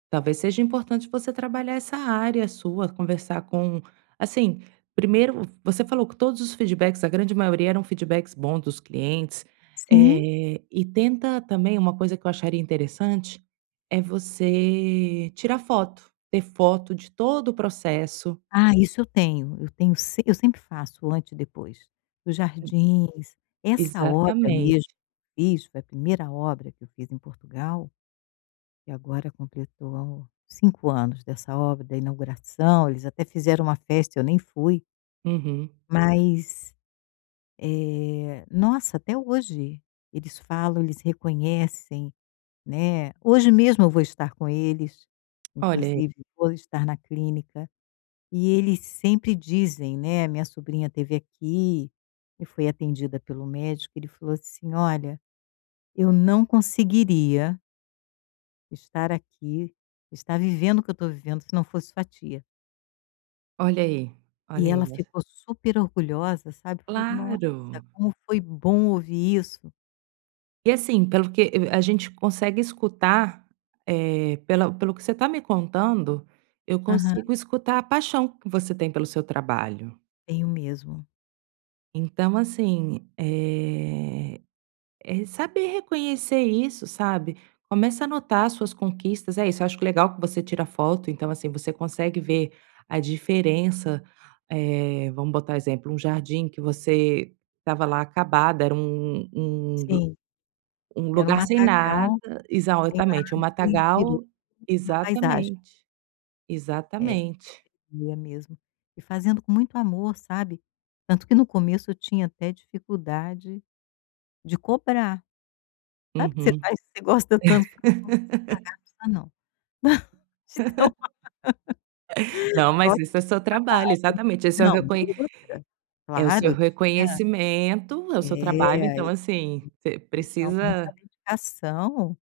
Talvez seja importante você trabalhar essa área sua, conversar com assim, primeiro você falou que todos os feedbacks, a grande maioria eram feedbacks bons dos clientes, Sim. eh, e tenta também uma coisa que eu acharia interessante, é você tirar foto. Ter foto de todo o processo. Ah, isso eu tenho. Eu tenho se eu sempre faço o antes e depois. Os Sim. jardins. Essa obra, mesmo Exatamente. fiz, foi a 1ª obra que eu fiz em Portugal, e agora completou 5 anos dessa obra, da inauguração eles até fizeram uma festa e eu nem fui. Uhum. Mas, eh, nossa, até hoje eles falam, eles reconhecem, né. Hoje mesmo eu vou estar com eles. Olha aí. Inclusive, vou estar na clínica. E eles sempre dizem, né, a minha sobrinha esteve aqui, e foi atendida pelo médico, ele falou assim: "Olha, eu não conseguiria" "estar aqui, estar vivendo o que eu tô vivendo se não fosse sua tia." Olha aí, olha E ela aí es ficou super orgulhosa, sabe. Falou: "Nossa, Claro. como foi bom ouvir isso." E assim, pelo que e a gente consegue escutar, eh, pela pelo que você tá me contando, eu Aham. consigo escutar a paixão que você tem pelo seu trabalho. Tenho mesmo. Então, assim, eh, é re saber reconhecer isso, sabe. Começa a anotar as suas conquistas é isso, eu acho q legal que você tira foto, então, assim, você consegue ver a diferença, eh, vamos botar exemplo: um jardim que você estava lá acabado, era um um g Sim. um Era um lugar sem nada matagal, sem nada exatamente, um e virou matagal, [unintelligible] na paisagem. exatamente. É. Exatamente. E é mesmo. E fazendo com muito amor, sabe. Tanto que no começo eu tinha até dificuldade de cobrar. Sabe que você Uhum. faz porque você gosta tanto se você não quiser pagar, não precisa, de tão Não, Só mas que isso é dava seu trabalho trabalho. exatamente. Esse é o Não, e reconhe outra. é o Claro, seu eu tinha reconhecimento, é é, o seu e trabalho, ai. então, [unintelligible] assim, você Então, muita precisa dedicação.